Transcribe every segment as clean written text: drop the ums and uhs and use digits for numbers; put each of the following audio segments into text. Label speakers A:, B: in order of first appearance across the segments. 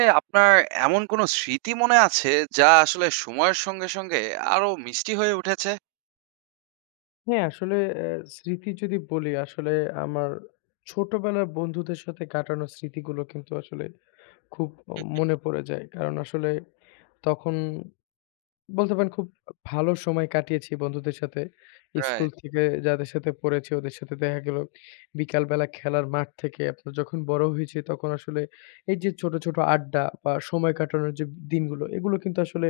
A: এ আপনার এমন কোনো স্মৃতি মনে আছে যা আসলে সময়ের সঙ্গে, সঙ্গে আরো মিষ্টি হয়ে উঠেছে?
B: হ্যাঁ, আসলে স্মৃতি যদি বলি, আসলে আমার ছোটবেলার বন্ধুদের সাথে কাটানো স্মৃতিগুলো কিন্তু আসলে খুব মনে পড়ে যায়। কারণ আসলে তখন বলতে পারেন খুব ভালো সময় কাটিয়েছি বন্ধুদের সাথে। স্কুল
A: রাইট,
B: থেকে যাদের সাথে পড়েছি ওদের সাথে দেখা গেল বিকালবেলা খেলার মাঠ থেকে, আপনার যখন বড় হয়েছি তখন আসলে এই যে ছোট, ছোট আড্ডা বা সময় কাটানোর যে দিনগুলো, এগুলো কিন্তু আসলে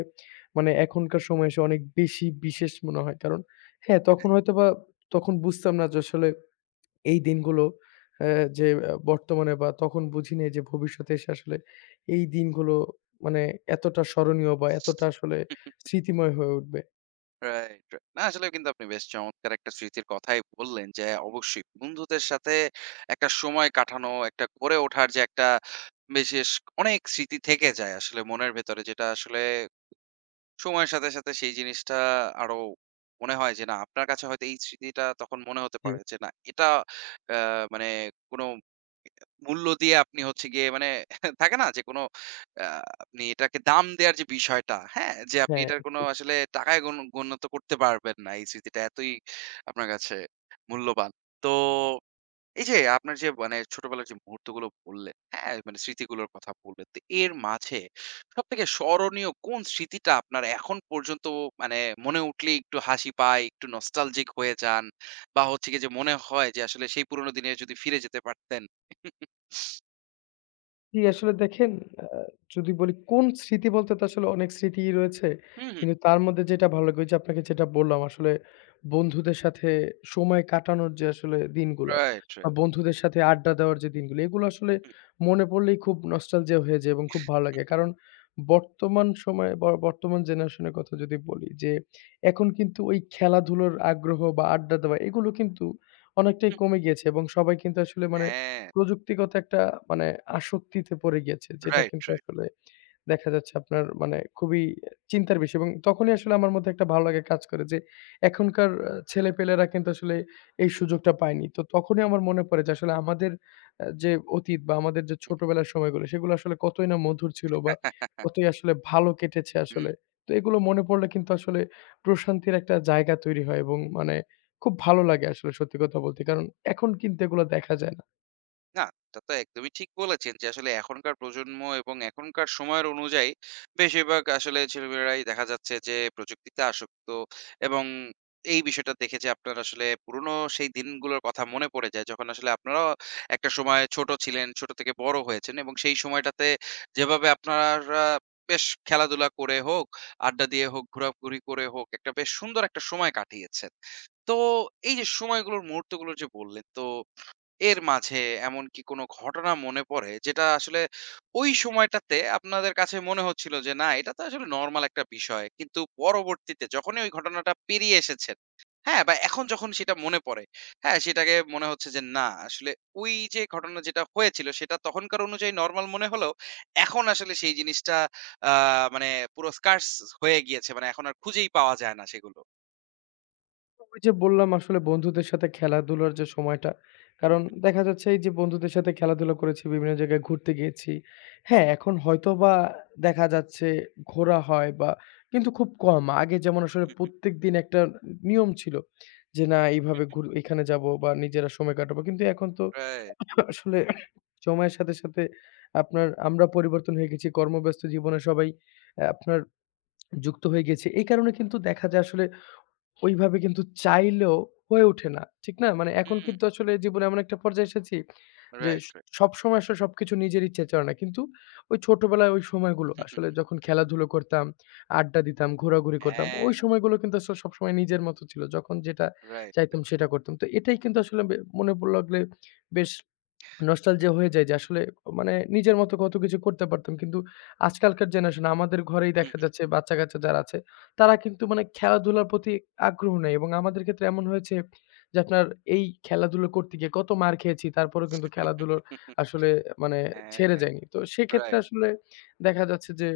B: মানে এখনকার সময়ে এসে অনেক বেশি বিশেষ মনে হয়। কারণ হ্যাঁ, তখন হয়তোবা তখন বুঝতাম না যে আসলে এই দিনগুলো অ্যা যে বর্তমানে, বা তখন বুঝিনি যে ভবিষ্যতে এসে আসলে এই দিনগুলো মানে এতটা স্মরণীয় বা এতটা আসলে স্মৃতিময় হয়ে উঠবে।
A: Right, right. না আসলে কিন্তু আপনি বেশ চমৎকার একটা স্মৃতির কথাই বললেন যে অবশ্যই বন্ধুদের সাথে একটা সময় কাটানো, একটা গড়ে ওঠার যে একটা বিশেষ অনেক স্মৃতি থেকে যায় আসলে মনের ভেতরে, যেটা আসলে সময়ের সাথে, সাথে সেই জিনিসটা আরো মনে হয় যে না আপনার কাছে হয়তো এই স্মৃতিটা তখন মনে হতে
B: জি।
A: পারে যে না এটা আ মানে কোনো মূল্য দিয়ে আপনি হচ্ছে গিয়ে মানে থাকে না যে কোনো আ আপনি এটাকে দাম দেয়ার যে বিষয়টা, হ্যাঁ? যে আপনি
B: হ্যাঁ,
A: এটার কোনো
B: ঠিক।
A: আসলে টাকায় গণ্য তো করতে পারবেন না। এই স্মৃতিটা এতই আপনার কাছে মূল্যবান। তো এই যে আপনার যে মানে ছোটবেলার যে মুহূর্তগুলো বললেন, হ্যাঁ, মানে স্মৃতিগুলোর কথা বললেন। তো এর মাঝে সবথেকে স্মরণীয় কোন স্মৃতিটা আপনার এখন পর্যন্ত মানে মনে উঠলেই একটু হাসি পায়, একটু নস্টালজিক হয়ে যান, বা হচ্ছে গিয়ে যে মনে হয় যে আসলে সেই পুরোনো দিনে যদি ফিরে যেতে পারতেন?
B: জি, আসলে দেখেন, আ যদি বলি কোন স্মৃতি বলতে, তো আসলে অনেক স্মৃতিই রয়েছে।
A: হুম, হুম।
B: কিন্তু তার মধ্যে যেটা ভালো লাগে ওইযে আপনাকে যেটা বললাম, আসলে বন্ধুদের সাথে সময় কাটানোর যে আসলে দিনগুলা
A: রাইট,
B: বা
A: রাইট।
B: বন্ধুদের সাথে আড্ডা দেওয়ার যে দিনগুলো, এগুলো আসলে
A: হুম,
B: মনে পড়লেই খুব নস্টালজিয়া হয়ে যায় এবং খুব ভালো লাগে। কারণ বর্তমান সময়ে বর্তমান জেনারেশন এর কথা যদি বলি, যে এখন কিন্তু ওই খেলাধুলার আগ্রহ বা আড্ডা দেওয়া এগুলো কিন্তু অনেকটাই
A: হুম।
B: কমে গিয়েছে এবং সবাই কিন্তু আসলে মানে
A: হ্যাঁ,
B: প্রযুক্তিগত একটা মানে আসক্তিতে পড়ে গিয়েছে। যেটা
A: রাইট,
B: কিন্তু
A: রাইট।
B: আসলে দেখা যাচ্ছে আপনার মানে খুবই চিন্তার বিষয়, এবং তখনই আসলে আমার মধ্যে একটা ভালো লাগা কাজ করে যে এখনকার ছেলেপেলেরা কিন্তু আসলে এই সুযোগটা পায়নি। তো তখনই আমার মনে পড়ে যে আসলে আমাদের যে অতীত, বা আমাদের যে ছোটবেলার সময়গুলো, সেগুলো আসলে কতই না মধুর ছিল বা কতই আসলে ভালো কেটেছে
A: হুম।
B: আসলে। তো এগুলো মনে পড়লে কিন্তু আসলে প্রশান্তির একটা জায়গা তৈরি হয়, এবং মানে খুব ভালো লাগে আসলে সত্যি কথা বলতে। কারণ এখন কিন্তু এগুলো দেখা যায় না।
A: না, এটা তো একদমই ঠিক বলেছেন যে আসলে এখনকার প্রজন্ম এবং এখনকার সময়ের অনুযায়ী বেশিরভাগ আসলে ছেলেমেয়েরাই দেখা যাচ্ছে যে প্রযুক্তিতে আসক্ত, এবং এই বিষয়টা দেখে যে আপনার আসলে পুরনো সেই দিনগুলোর কথা মনে পড়ে যায় যখন আসলে আপনারাও একটা সময় ছোট ছিলেন, ছোট থেকে বড় হয়েছেন এবং সেই সময়টাতে যেভাবে আপনারা বেশ খেলাধুলা করে হোক, আড্ডা দিয়ে হোক, ঘোরাঘুরি করে হোক, একটা বেশ সুন্দর একটা সময় কাটিয়েছেন। তো এই যে সময়গুলোর মুহূর্তগুলোর যে বললেন, তো এর মাঝে এমন কি কোনো ঘটনা মনে পড়ে যেটা আসলে ওই সময়টাতে আপনাদের কাছে মনে হচ্ছিল যে না এটা তো আসলে নরমাল একটা বিষয়, কিন্তু পরবর্তীতে যখনই ওই ঘটনাটা পেরিয়ে এসেছেন, হ্যাঁ, বা এখন যখন সেটা মনে পড়ে, হ্যাঁ, সেটাকে মনে হচ্ছে যে না আসলে ওই যে ঘটনা যেটা হয়েছিল সেটা তখনকার অনুযায়ী নরমাল মনে হলেও এখন আসলে সেই জিনিসটা মানে পুরো স্কার্স হয়ে গিয়েছে, মানে এখন আর খুঁজেই পাওয়া যায় না সেগুলো।
B: ওই যে বললাম, আসলে বন্ধুদের সাথে খেলাধুলার যে সময়টা,
A: হুম,
B: কারণ দেখা যাচ্ছে এই যে বন্ধুদের সাথে খেলাধুলা করেছি, বিভিন্ন জায়গায় ঘুরতে গিয়েছি। হ্যাঁ, এখন হয়তোবা দেখা যাচ্ছে ঘোরা হয় বা, কিন্তু খুব কম। আগে যেমন আসলে
A: হুম,
B: প্রত্যেকদিন একটা নিয়ম ছিল যে, "না এইভাবে ঘুর, এখানে যাব বা নিজেরা সময় কাটাবো।" কিন্তু এখন তো
A: রাইট।
B: আসলে সময়ের সাথে, সাথে আপনার আমরা পরিবর্তন হয়ে গেছি। কর্মব্যস্ত জীবনে সবাই আপনার যুক্ত হয়ে গেছে। এই কারণে কিন্তু দেখা যায় আসলে ওইভাবে কিন্তু চাইলেও হয়ে ওঠে না। ঠিক না? মানে এখন
A: হুম,
B: কিন্তু আসলে জীবনে এমন একটা পর্যায়ে এসেছি যে
A: রাইট,
B: স
A: রাইট।
B: সবসময় আসলে সবকিছু নিজের ইচ্ছায় চলে না। কিন্তু ওই ছোটবেলায় ওই সময়গুলো, আসলে যখন খেলাধুলো করতাম, আড্ডা দিতাম, ঘোরাঘুরি করতাম,
A: হ্যাঁ,
B: ওই সময়গুলো কিন্তু আসলে সবসময় নিজের মতো ছিল। যখন যেটা
A: রাইট।
B: চাইতাম সেটা করতাম। তো এটাই কিন্তু আসলে মনে পড় লাগলে বেশ নস্টালজিয়া হয়ে যায় যে আসলে মানে নিজের মতো কত কিছু করতে পারতাম। কিন্তু আজকালকার জেনারেশন আমাদের ঘরেই
A: হুম,
B: দেখা যাচ্ছে, বাচ্চা-কাচ্চা যারা আছে তারা কিন্তু মানে খেলাধুলার প্রতি আগ্রহ নেই, এবং আমাদের ক্ষেত্রে এমন হয়েছে যে আপনার এই খেলাধুলো করতে গিয়ে কত মার খেয়েছি, তারপরেও কিন্তু
A: হুম,
B: খেলাধুলোর
A: হুম, হুম।
B: আসলে মানে
A: হ্যাঁ,
B: ছেড়ে যায়নি। তো সেক্ষেত্রে
A: রাইট।
B: আসলে দেখা যাচ্ছে যে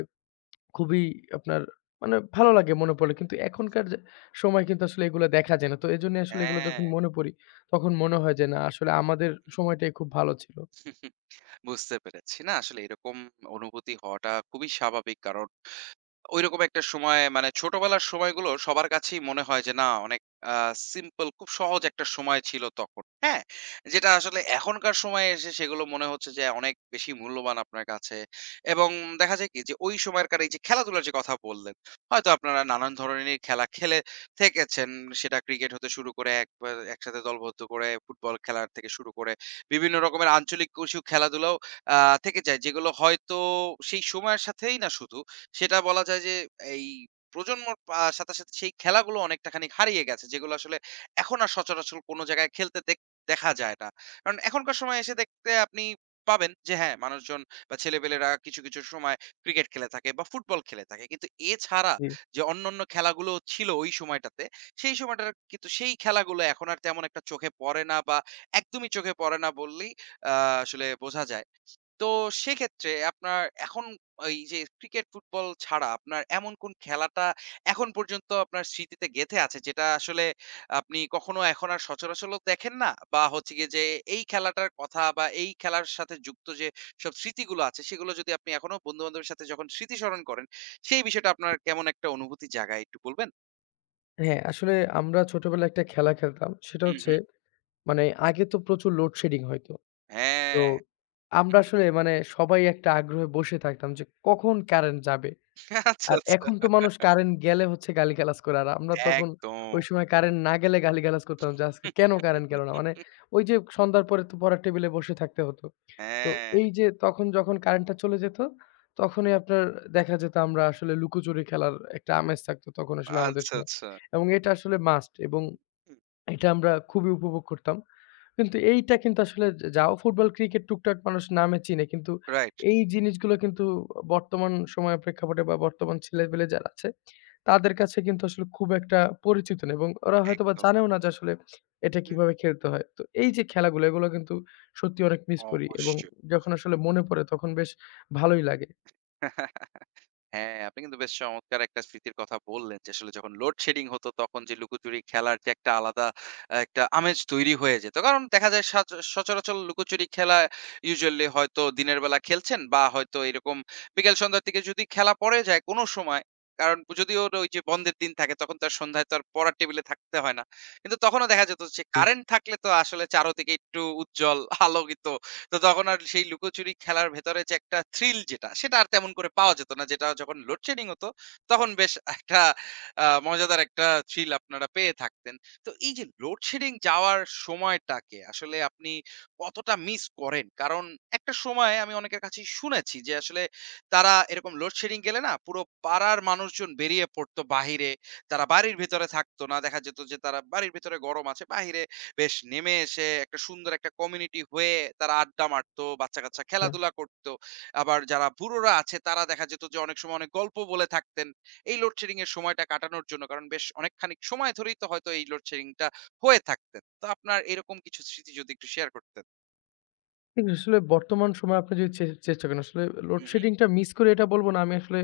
B: খুবই আপনার মানে ভালো লাগে মনে পড়লে। কিন্তু এখনকার যে সময় কিন্তু আসলে এগুলো দেখা যায় না। তো এজন্যই আসলে এগুলো
A: হ্যাঁ,
B: যখন মনে পড়ি তখন মনে হয় যে না, আসলে আমাদের সময়টাই খুব ভালো ছিল।
A: বুঝতে পেরেছি। না আসলে এরকম অনুভূতি হওয়াটা খুবই স্বাভাবিক। কারণ ঐরকম একটা সময়, মানে ছোটবেলার সময়গুলো সবার কাছেই মনে হয় যে না অনেক সিম্পল, খুব সহজ একটা সময় ছিল তখন, হ্যাঁ, যেটা আসলে এখনকার সময়ে এসে সেগুলো মনে হচ্ছে যে অনেক বেশি মূল্যবান আপনার কাছে। এবং দেখা যায় কি যে ওই সময়কার এই যে খেলাধুলার যে কথা বললেন, হয়তো আপনারা নানান ধরনের খেলা খেলে থেকেছেন, সেটা ক্রিকেট হতে শুরু করে একবার একসাথে দলবদ্ধ করে ফুটবল খেলার থেকে শুরু করে বিভিন্ন রকমের আঞ্চলিক কিছু খেলাধুলাও থেকে যায় যেগুলো হয়তো সেই সময়ের সাথেই না শুধু, সেটা বলা যায় যে এই প্রজন্মর সাথে, সাথে সেই খেলাগুলো অনেকটা খানিক হারিয়ে গেছে। যেগুলো আসলে এখন আর সচরাচর কোন জায়গায় খেলতে দেখা যায় না। কারণ এখনকার সময়ে এসে দেখতে আপনি পাবেন যে হ্যাঁ, মানুষজন বা ছেলেপেলেরা কিছু, কিছু সময় ক্রিকেট খেলে থাকে বা ফুটবল খেলে থাকে। কিন্তু এছাড়া
B: জি।
A: যে অন্যান্য খেলাগুলো ছিল ওই সময়টাতে, সেই সময়টার কিন্তু সেই খেলাগুলো এখন আর তেমন একটা চোখে পড়ে না, বা একদমই চোখে পড়ে না বললেই আ আসলে বোঝা যায়। তো সেক্ষেত্রে আপনার এখন এই যে ক্রিকেট, ফুটবল ছাড়া আপনার এমন কোন খেলাটা এখন পর্যন্ত আপনার স্মৃতিতে গেঁথে আছে যেটা আসলে আপনি কখনো এখন আর সচরাচর দেখেন না? বা হচ্ছে গিয়ে যে এই খেলাটার কথা বা এই খেলার সাথে যুক্ত যে সব স্মৃতিগুলো আছে সেগুলো যদি আপনি এখনো বন্ধু-বান্ধবের সাথে যখন স্মৃতিস্মরণ করেন, সেই বিষয়টা আপনার কেমন একটা অনুভূতি জাগায় একটু বলবেন?
B: হ্যাঁ, আসলে আমরা ছোটবেলায় একটা খেলা খেলতাম। সেটা
A: হুম,
B: হচ্ছে,
A: হুম।
B: মানে আগে তো প্রচুর লোডশেডিং হইতো। তো
A: হ্যাঁ,
B: আমরা আসলে মানে সবাই একটা আগ্রহে বসে থাকতাম যে কখন কারেন্ট যাবে।
A: আচ্ছা,
B: আর
A: আচ্ছা।
B: এখন তো মানুষ কারেন্ট গেলে হচ্ছে গালিগালাজ করে। আর আমরা তখন
A: একদম।
B: ওই সময় কারেন্ট না গেলে গালিগালাজ করতাম যে, "আজকে কেন কারেন্ট গেল না?" মানে ওই যে সন্ধ্যার পরে তো পড়ার টেবিলে বসে থাকতে হতো। তো
A: হ্যাঁ,
B: এই যে তখন যখন কারেন্টটা চলে যেত, তখনই আপনার দেখা যেত আমরা আসলে লুকোচুরি খেলার একটা আমেজ থাকতো তখন আসলে আমাদের
A: আচ্ছা,
B: সময়।
A: আচ্ছা।
B: এবং এটা আসলে মাস্ট, এবং এটা আমরা খুবই উপভোগ করতাম। কিন্তু এইটা কিন্তু আসলে যাও ফুটবল, ক্রিকেট টুকটাক মানুষ নামে চিনে। কিন্তু
A: রাইট,
B: এই জিনিসগুলো কিন্তু বর্তমান সময়ের প্রেক্ষাপটে বা বর্তমান ছেলেপেলে যারা আছে, তাদের কাছে কিন্তু আসলে খুব একটা পরিচিত না, এবং ওরা হয়তোবা
A: একদম।
B: জানেও না যে আসলে এটা
A: হুম,
B: কিভাবে খেলতে হয়। তো এই যে খেলাগুলো, এগুলো কিন্তু সত্যি অনেক মিস করি, এবং
A: অবশ্যই।
B: যখন আসলে মনে পড়ে তখন বেশ ভালোই লাগে।
A: হ্যাঁ, আপনি কিন্তু বেশ চমৎকার একটা স্মৃতির কথা বললেন যে আসলে যখন লোডশেডিং হতো তখন যে লুকোচুরি খেলার যে একটা আলাদা একটা আমেজ তৈরি হয়ে যেত। কারণ দেখা যায় সচরাচর লুকোচুরি খেলা ইউজুয়ালি হয়তো দিনের বেলা খেলছেন, বা হয়তো এরকম বিকেল সন্ধ্যার দিকে যদি খেলা পড়ে যায় কোন সময়, কারণ যদিও ওই যে বন্ধের দিন থাকে তখন তো আর সন্ধ্যায় তো আর পড়ার টেবিলে থাকতে হয় না। কিন্তু তখনও দেখা যেত যে
B: ঠিক।
A: কারেন্ট থাকলে তো আসলে চারদিকে একটু উজ্জ্বল আলোকিত, তো তখন আর সেই লুকোচুরি খেলার ভেতরে যে একটা থ্রিল যেটা, সেটা আর তেমন করে পাওয়া যেত না। যেটা যখন লোডশেডিং হতো, তখন বেশ একটা মজাদার একটা থ্রিল আপনারা পেয়ে থাকতেন। তো এই যে লোডশেডিং যাওয়ার সময়টাকে আসলে আপনি কতটা মিস করেন? কারণ একটা সময়ে আমি অনেকের কাছেই শুনেছি যে আসলে তারা এরকম লোডশেডিং গেলে না পুরো পাড়ার মানুষজন বেরিয়ে পড়তো বাহিরে। তারা বাড়ির ভেতরে থাকতো না। দেখা যেত যে তারা বাড়ির ভেতরে গরম আছে, বাহিরে বেশ নেমে এসে একটা সুন্দর একটা কমিউনিটি হয়ে তারা আড্ডা মারতো, বাচ্চা-কাচ্চা
B: আচ্ছা।
A: খেলাধুলা করতো। আবার যারা বুড়োরা আছে তারা দেখা যেত যে অনেক সময় অনেক গল্প বলে থাকতেন এই লোডশেডিং এর সময়টা কাটানোর জন্য, কারণ বেশ অনেকখানি সময় ধরেই তো হয়তো এই লোডশেডিং টা হয়ে থাকতেন। তো আপনার এরকম কিছু স্মৃতি যদি একটু শেয়ার করতেন?
B: কিন্তু আসলে বর্তমান সময়ে আপনি যদি চেষ্টা করেন, আসলে
A: হু, হু।
B: লোডশেডিংটা মিস করি এটা বলব না। আমি আসলে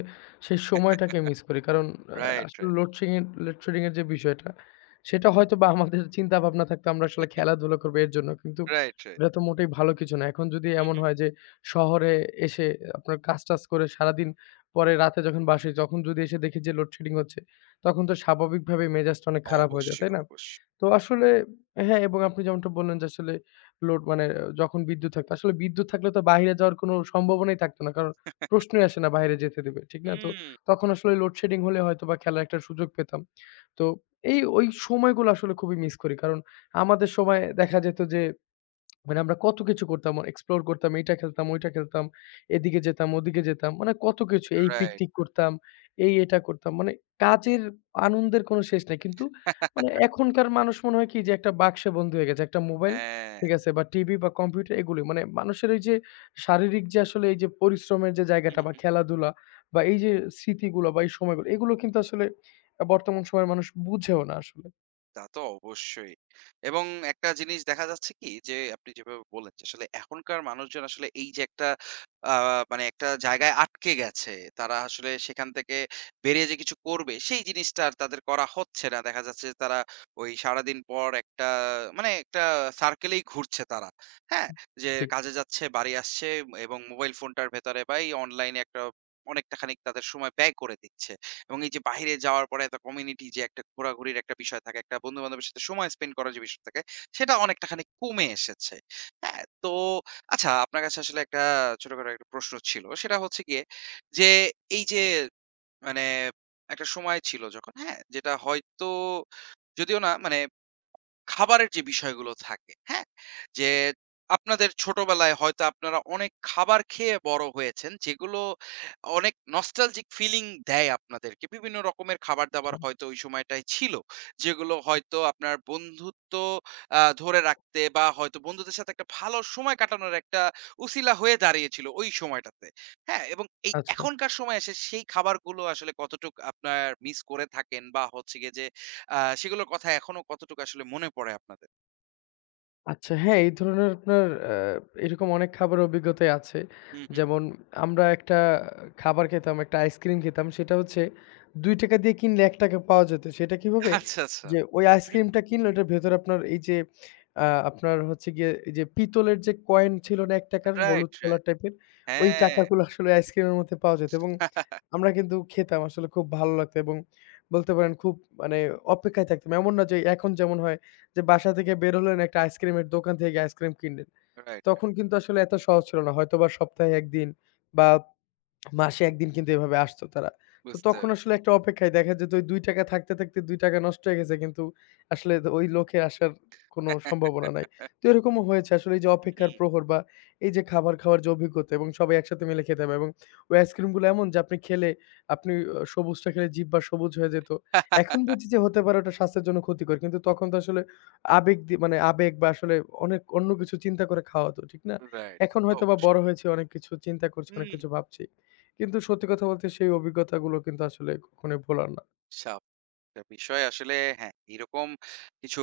B: সেই সময়টাকে মিস করি। কারণ
A: রাইট,
B: আসলে
A: রাইট।
B: লোডশেডিং লোডশেডিং এর যে বিষয়টা, সেটা হয়তোবা আমাদের চিন্তাভাবনা থাকতো আমরা আসলে খেলাধুলা করব এর জন্য। কিন্তু
A: রাইট, রাইট।
B: এটা তো মোটেই ভালো কিছু না। এখন যদি
A: হু,
B: এমন
A: হু।
B: হয় যে শহরে এসে আপনার কাজ-টাজ করে সারাদিন পরে রাতে যখন বাসায় যখন যদি এসে দেখি যে লোডশেডিং হচ্ছে, তখন তো স্বাভাবিকভাবেই মেজাজটা অনেক খারাপ হয়ে যায়,
A: অবশ্যই,
B: তাই না?
A: অবশ্যই।
B: তো আসলে হ্যাঁ, এবং আপনি যেমনটা বললেন যে আসলে মানে যখন বিদ্যুৎ থাকতো। আসলে বিদ্যুৎ থাকলে তো বাহিরে যাওয়ার কোনো সম্ভাবনাই থাকতো না। কারণ প্রশ্নই আসে না বাইরে যেতে দেবে। ঠিক না? তো
A: হুম।
B: তখন আসলে লোডশেডিং হলে হয়তোবা খেলার একটা সুযোগ পেতাম। তো এই ওই সময়গুলো আসলে খুবই মিস করি। কারণ আমাদের সময় দেখা যেত যে মানে আমরা কত কিছু করতাম, এক্সপ্লোর করতাম, এইটা খেলতাম, ওইটা খেলতাম, এদিকে যেতাম, ওদিকে যেতাম। মানে কত কিছু। এই
A: রাইট।
B: পিকনিক করতাম, এই এটা করতাম। মানে কাজের, আনন্দের কোনো শেষ নাই। কিন্তু মানে এখনকার মানুষ মনে হয় কি যে একটা বাক্সে বন্দী হয়ে গেছে। একটা মোবাইল,
A: হ্যাঁ।
B: ঠিক আছে? বা টিভি বা কম্পিউটার, এগুলোই। মানে মানুষের ওই যে শারীরিক যে আসলে এই যে পরিশ্রমের যে জায়গাটা, বা খেলাধুলা, বা এই যে স্মৃতিগুলো বা এই সময়গুলো, এগুলো কিন্তু আসলে বর্তমান সময়ের মানুষ বুঝেও না আসলে।
A: তা তো অবশ্যই। এবং একটা জিনিস দেখা যাচ্ছে কি যে আপনি যেভাবে বললেন যে আসলে এখনকার মানুষজন আসলে এই যে একটা আ মানে একটা জায়গায় আটকে গেছে। তারা আসলে সেখান থেকে বেরিয়ে যে কিছু করবে সেই জিনিসটা আর তাদের করা হচ্ছে না। দেখা যাচ্ছে যে তারা ওই সারাদিন পর একটা মানে একটা সার্কেলেই ঘুরছে তারা। হ্যাঁ? যে
B: ঠিক
A: কাজে যাচ্ছে, বাড়ি আসছে এবং মোবাইল ফোনটার ভেতরে বা এই অনলাইনে একটা অনেকটা খানিক তাদের সময় ব্যয় করে দিচ্ছে। এবং এই যে বাহিরে যাওয়ার পরে এত কমিউনিটি যে একটা ঘোরাঘুরির একটা বিষয় থাকে, একটা বন্ধু-বান্ধবের সাথে সময় স্পেন্ড করার যে বিষয় থাকে, সেটা অনেকটা খানি কমে এসেছে। হ্যাঁ? তো আচ্ছা আপনার কাছে আসলে একটা ছোটখাটো একটা প্রশ্ন ছিল। সেটা হচ্ছে গিয়ে যে এই যে মানে একটা সময় ছিল যখন, হ্যাঁ? যেটা হয়তো যদিও না মানে খাবারের যে বিষয়গুলো থাকে, হ্যাঁ? যে আপনাদের ছোটবেলায় হয়তো আপনারা অনেক খাবার খেয়ে বড় হয়েছেন, যেগুলো অনেক নস্টালজিক ফিলিং দেয় আপনাদেরকে। বিভিন্ন রকমের খাবার-দাবার হয়তো ওই সময়টায় ছিল। যেগুলো হয়তো আপনার বন্ধুত্ব ধরে রাখতে বা হয়তো বন্ধুদের সাথে একটা ভালো সময় কাটানোর একটা উছিলা হয়ে দাঁড়িয়েছিল ওই সময়টাতে। হ্যাঁ? এবং এই
B: আচ্ছা।
A: এখনকার সময়ে এসে সেই খাবারগুলো আসলে কতটুক আপনার মিস করে থাকেন বা হচ্ছে গিয়ে যে আ সেগুলোর কথা এখনো কতটুকু আসলে মনে পড়ে আপনাদের?
B: আচ্ছা হ্যাঁ, এই ধরনের আপনার আ এরকম অনেক খাবারের অভিজ্ঞতাই আছে।
A: হুম, হুম।
B: যেমন আমরা একটা খাবার খেতাম, একটা আইসক্রিম খেতাম। সেটা হচ্ছে ৳২ দিয়ে কিনলে ৳১ পাওয়া যেত। সেটা কিভাবে?
A: আচ্ছা, আচ্ছা।
B: যে ওই
A: হুম,
B: আইসক্রিমটা কিনলে ওটার ভেতরে আপনার এই যে, আপনার হচ্ছে গিয়ে এই যে পিতলের যে কয়েন ছিল না ৳১ র
A: রাইট,
B: হলুদ কালার
A: রাইট।
B: টাইপের, ওই
A: হ্যাঁ,
B: টাকাগুলো আসলে আইসক্রিমের মধ্যে পাওয়া যেত, এবং আমরা কিন্তু খেতাম। আসলে খুব ভালো লাগতো, এবং বলতে পারেন খুব মানে অপেক্ষায় থাকতাম। এমন না যে এখন যেমন হয় যে বাসা থেকে বের হলেন একটা আইসক্রিমের দোকান থেকে আইসক্রিম কিনলেন।
A: রাইট, রাইট,
B: তখন কিন্তু আসলে এত সহজ ছিল না। হয়তোবা সপ্তাহে ১ দিন বা মাসে ১ দিন কিন্তু এভাবে আসতো তারা। তো
A: বুঝতে
B: তখন আসলে একটা অপেক্ষায় দেখা যেত ওই ৳২ থাকতে, থাকতে ৳২ নষ্ট হয়ে গেছে কিন্তু আসলে ওই লোকের আসার কোনো সম্ভাবনা নাই। তো এরকমও হয়েছে আসলে, এই যে
A: হুম,
B: অপেক্ষার প্রহর, বা এই যে খাবার খাওয়ার যে অভিজ্ঞতা, এবং সবাই একসাথে মিলে খেতে হবে, এবং ওই আইসক্রিমগুলো এমন যে আপনি খেলে আপনি সবুজটা খেলে জিহ্বা সবুজ হয়ে যেত।
A: রাইট,
B: এখন বুঝি যে হতে পারে ওটা স্বাস্থ্যের জন্য ক্ষতিকর। কিন্তু তখন তো আসলে আবেগ দিয়ে, মানে আবেগ বা আসলে অনেক অন্য কিছু চিন্তা করে খাওয়া হতো, ঠিক না? এখন হয়তোবা
A: অবশ্যই।
B: বড় হয়েছি, অনেক কিছু চিন্তা করছি, অনেক
A: হুম।
B: কিছু ভাবছি। কিন্তু সত্যি কথা বলতে সেই অভিজ্ঞতাগুলো কিন্তু আসলে কখনোই ভোলার না।
A: স্বা একটা বিষয় আসলে, হ্যাঁ, এরকম কিছু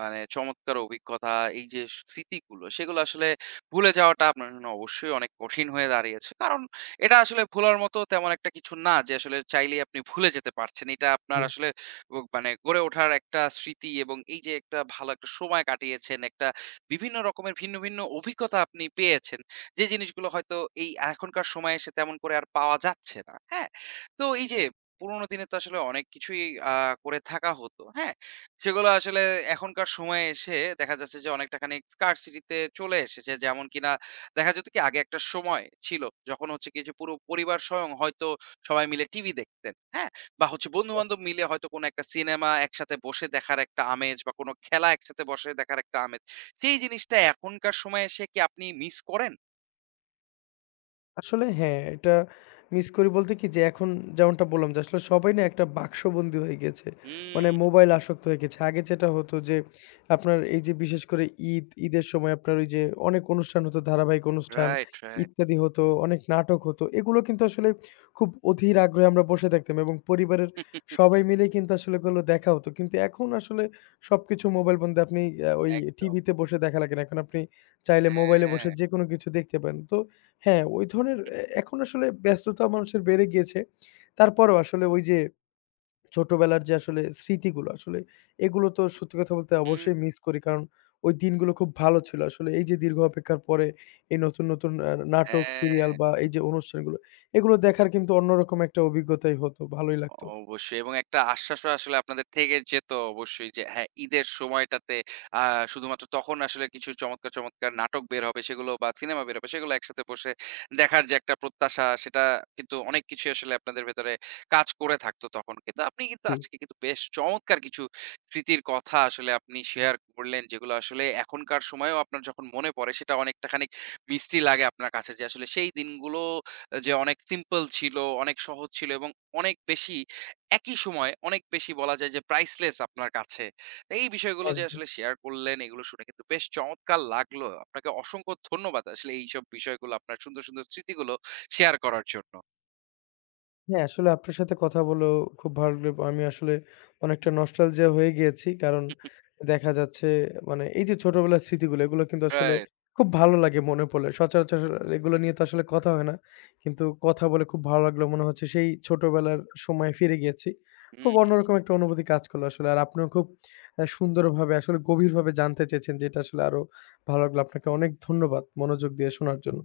A: মানে চমৎকার অভিজ্ঞতা, এই যে স্মৃতিগুলো, সেগুলো আসলে ভুলে যাওয়াটা আপনার জন্য অবশ্যই অনেক কঠিন হয়ে দাঁড়িয়েছে। কারণ এটা আসলে ভোলার মতো তেমন একটা কিছু না যে আসলে চাইলেই আপনি ভুলে যেতে পারছেন। এটা আপনার
B: হুম।
A: আসলে ও মানে গড়ে ওঠার একটা স্মৃতি এবং এই যে একটা ভালো একটা সময় কাটিয়েছেন, একটা বিভিন্ন রকমের ভিন্ন, ভিন্ন অভিজ্ঞতা আপনি পেয়েছেন। যে জিনিসগুলো হয়তো এই এখনকার সময়ে এসে তেমন করে আর পাওয়া যাচ্ছে না। হ্যাঁ? তো এই যে পুরোনো দিনে তো আসলে অনেক কিছুই আ করে থাকা হতো। হ্যাঁ? সেগুলো আসলে এখনকার সময়ে এসে দেখা যাচ্ছে যে অনেকটা খানিক scarcity তে চলে এসেছে। যেমন কিনা দেখা যেত কি আগে একটা সময় ছিল যখন হচ্ছে কি যে পুরো পরিবার স্বয়ং হয়তো সবাই মিলে টিভি দেখতেন। হ্যাঁ? বা হচ্ছে বন্ধু-বান্ধব মিলে হয়তো কোনো একটা সিনেমা একসাথে বসে দেখার একটা আমেজ, বা কোনো খেলা একসাথে বসে দেখার একটা আমেজ। সেই জিনিসটা এখনকার সময়ে এসে কি আপনি মিস করেন?
B: আসলে হ্যাঁ, এটা মিস করি বলতে কি যে এখন যেমনটা বললাম যে আসলে সবাই না একটা বাক্সবন্দী হয়ে গেছে।
A: হুম।
B: মানে মোবাইল আসক্ত হয়ে গেছে। আগে যেটা হতো যে আপনার এই যে বিশেষ করে ঈদ, ঈদের সময় আপনার ওই যে অনেক অনুষ্ঠান হতো, ধারাবাহিক অনুষ্ঠান
A: রাইট, রাইট।
B: ইত্যাদি হতো, অনেক নাটক হতো। এগুলো কিন্তু আসলে খুব অধীর আগ্রহে আমরা বসে থাকতাম, এবং পরিবারের সবাই মিলে কিন্তু আসলে এগুলো দেখা হতো। কিন্তু এখন আসলে সবকিছু মোবাইল বন্ধী, আপনি ওই
A: একদম।
B: টিভিতে বসে দেখা লাগে না। এখন আপনি চাইলে মোবাইলে
A: হ্যাঁ।
B: বসে যেকোনো কিছু দেখতে পান। তো হ্যাঁ, ওই ধরনের এখন আসলে ব্যস্ততা মানুষের বেড়ে গিয়েছে। তারপরেও আসলে ওই যে ছোটবেলার যে আসলে স্মৃতিগুলো, আসলে এগুলো তো সত্যি কথা বলতে
A: হুম,
B: অবশ্যই মিস করি। কারণ ওই দিনগুলো খুব ভালো ছিল। আসলে এই যে দীর্ঘ অপেক্ষার পরে এই নতুন, নতুন নাটক,
A: হ্যাঁ।
B: সিরিয়াল, বা এই যে অনুষ্ঠানগুলো, এগুলো দেখার কিন্তু অন্যরকম একটা অভিজ্ঞতাই হতো। ভালোই লাগতো।
A: অবশ্যই, এবং একটা আশ্বাসও আসলে আপনাদের থেকে যেত অবশ্যই যে হ্যাঁ, ঈদের সময়টাতে আ শুধুমাত্র তখন আসলে কিছু চমৎকার, চমৎকার নাটক বের হবে সেগুলো বা সিনেমা বের হবে সেগুলো একসাথে বসে দেখার যে একটা প্রত্যাশা, সেটা কিন্তু অনেক কিছুই আসলে আপনাদের ভেতরে কাজ করে থাকতো তখন। কিন্তু আপনি কিন্তু
B: জি,
A: আজকে কিন্তু বেশ চমৎকার কিছু স্মৃতির কথা আসলে আপনি শেয়ার করলেন, যেগুলো আসলে এখনকার সময়েও আপনার যখন মনে পড়ে সেটা অনেকটা খানিক মিষ্টি লাগে আপনার কাছে, যে আসলে সেই দিনগুলো যে অনেক সিম্পল ছিল, অনেক সহজ ছিল এবং অনেক বেশি, একই সময়ে অনেক বেশি বলা যায় যে প্রাইসলেস আপনার কাছে। এই বিষয়গুলো যে
B: একদম।
A: আসলে শেয়ার করলেন, এগুলো শুনে কিন্তু বেশ চমৎকার লাগলো। আপনাকে অসংখ্য ধন্যবাদ আসলে এইসব বিষয়গুলো, আপনার সুন্দর, সুন্দর স্মৃতিগুলো শেয়ার করার জন্য।
B: হ্যাঁ, আসলে আপনার সাথে কথা বলেও খুব ভালো লাগলো। আমি আসলে অনেকটা নস্টালজিয়া হয়ে গিয়েছি। কারণ দেখা যাচ্ছে মানে এই যে ছোটবেলার স্মৃতিগুলো, এগুলো কিন্তু আসলে
A: রাইট।
B: খুব ভালো লাগে মনে পড়লে। সচরাচর এগুলো নিয়ে তো আসলে কথা হয় না। কিন্তু কথা বলে খুব ভালো লাগলো। মনে হচ্ছে সেই ছোটবেলার সময়ে ফিরে গিয়েছি। খুব
A: হুম।
B: অন্যরকম একটা অনুভূতি কাজ করলো আসলে। আর আপনিও খুব সুন্দরভাবে আসলে গভীরভাবে জানতে চেয়েছেন, যেটা আসলে আরো ভালো লাগলো। আপনাকে অনেক ধন্যবাদ মনোযোগ দিয়ে শোনার জন্য।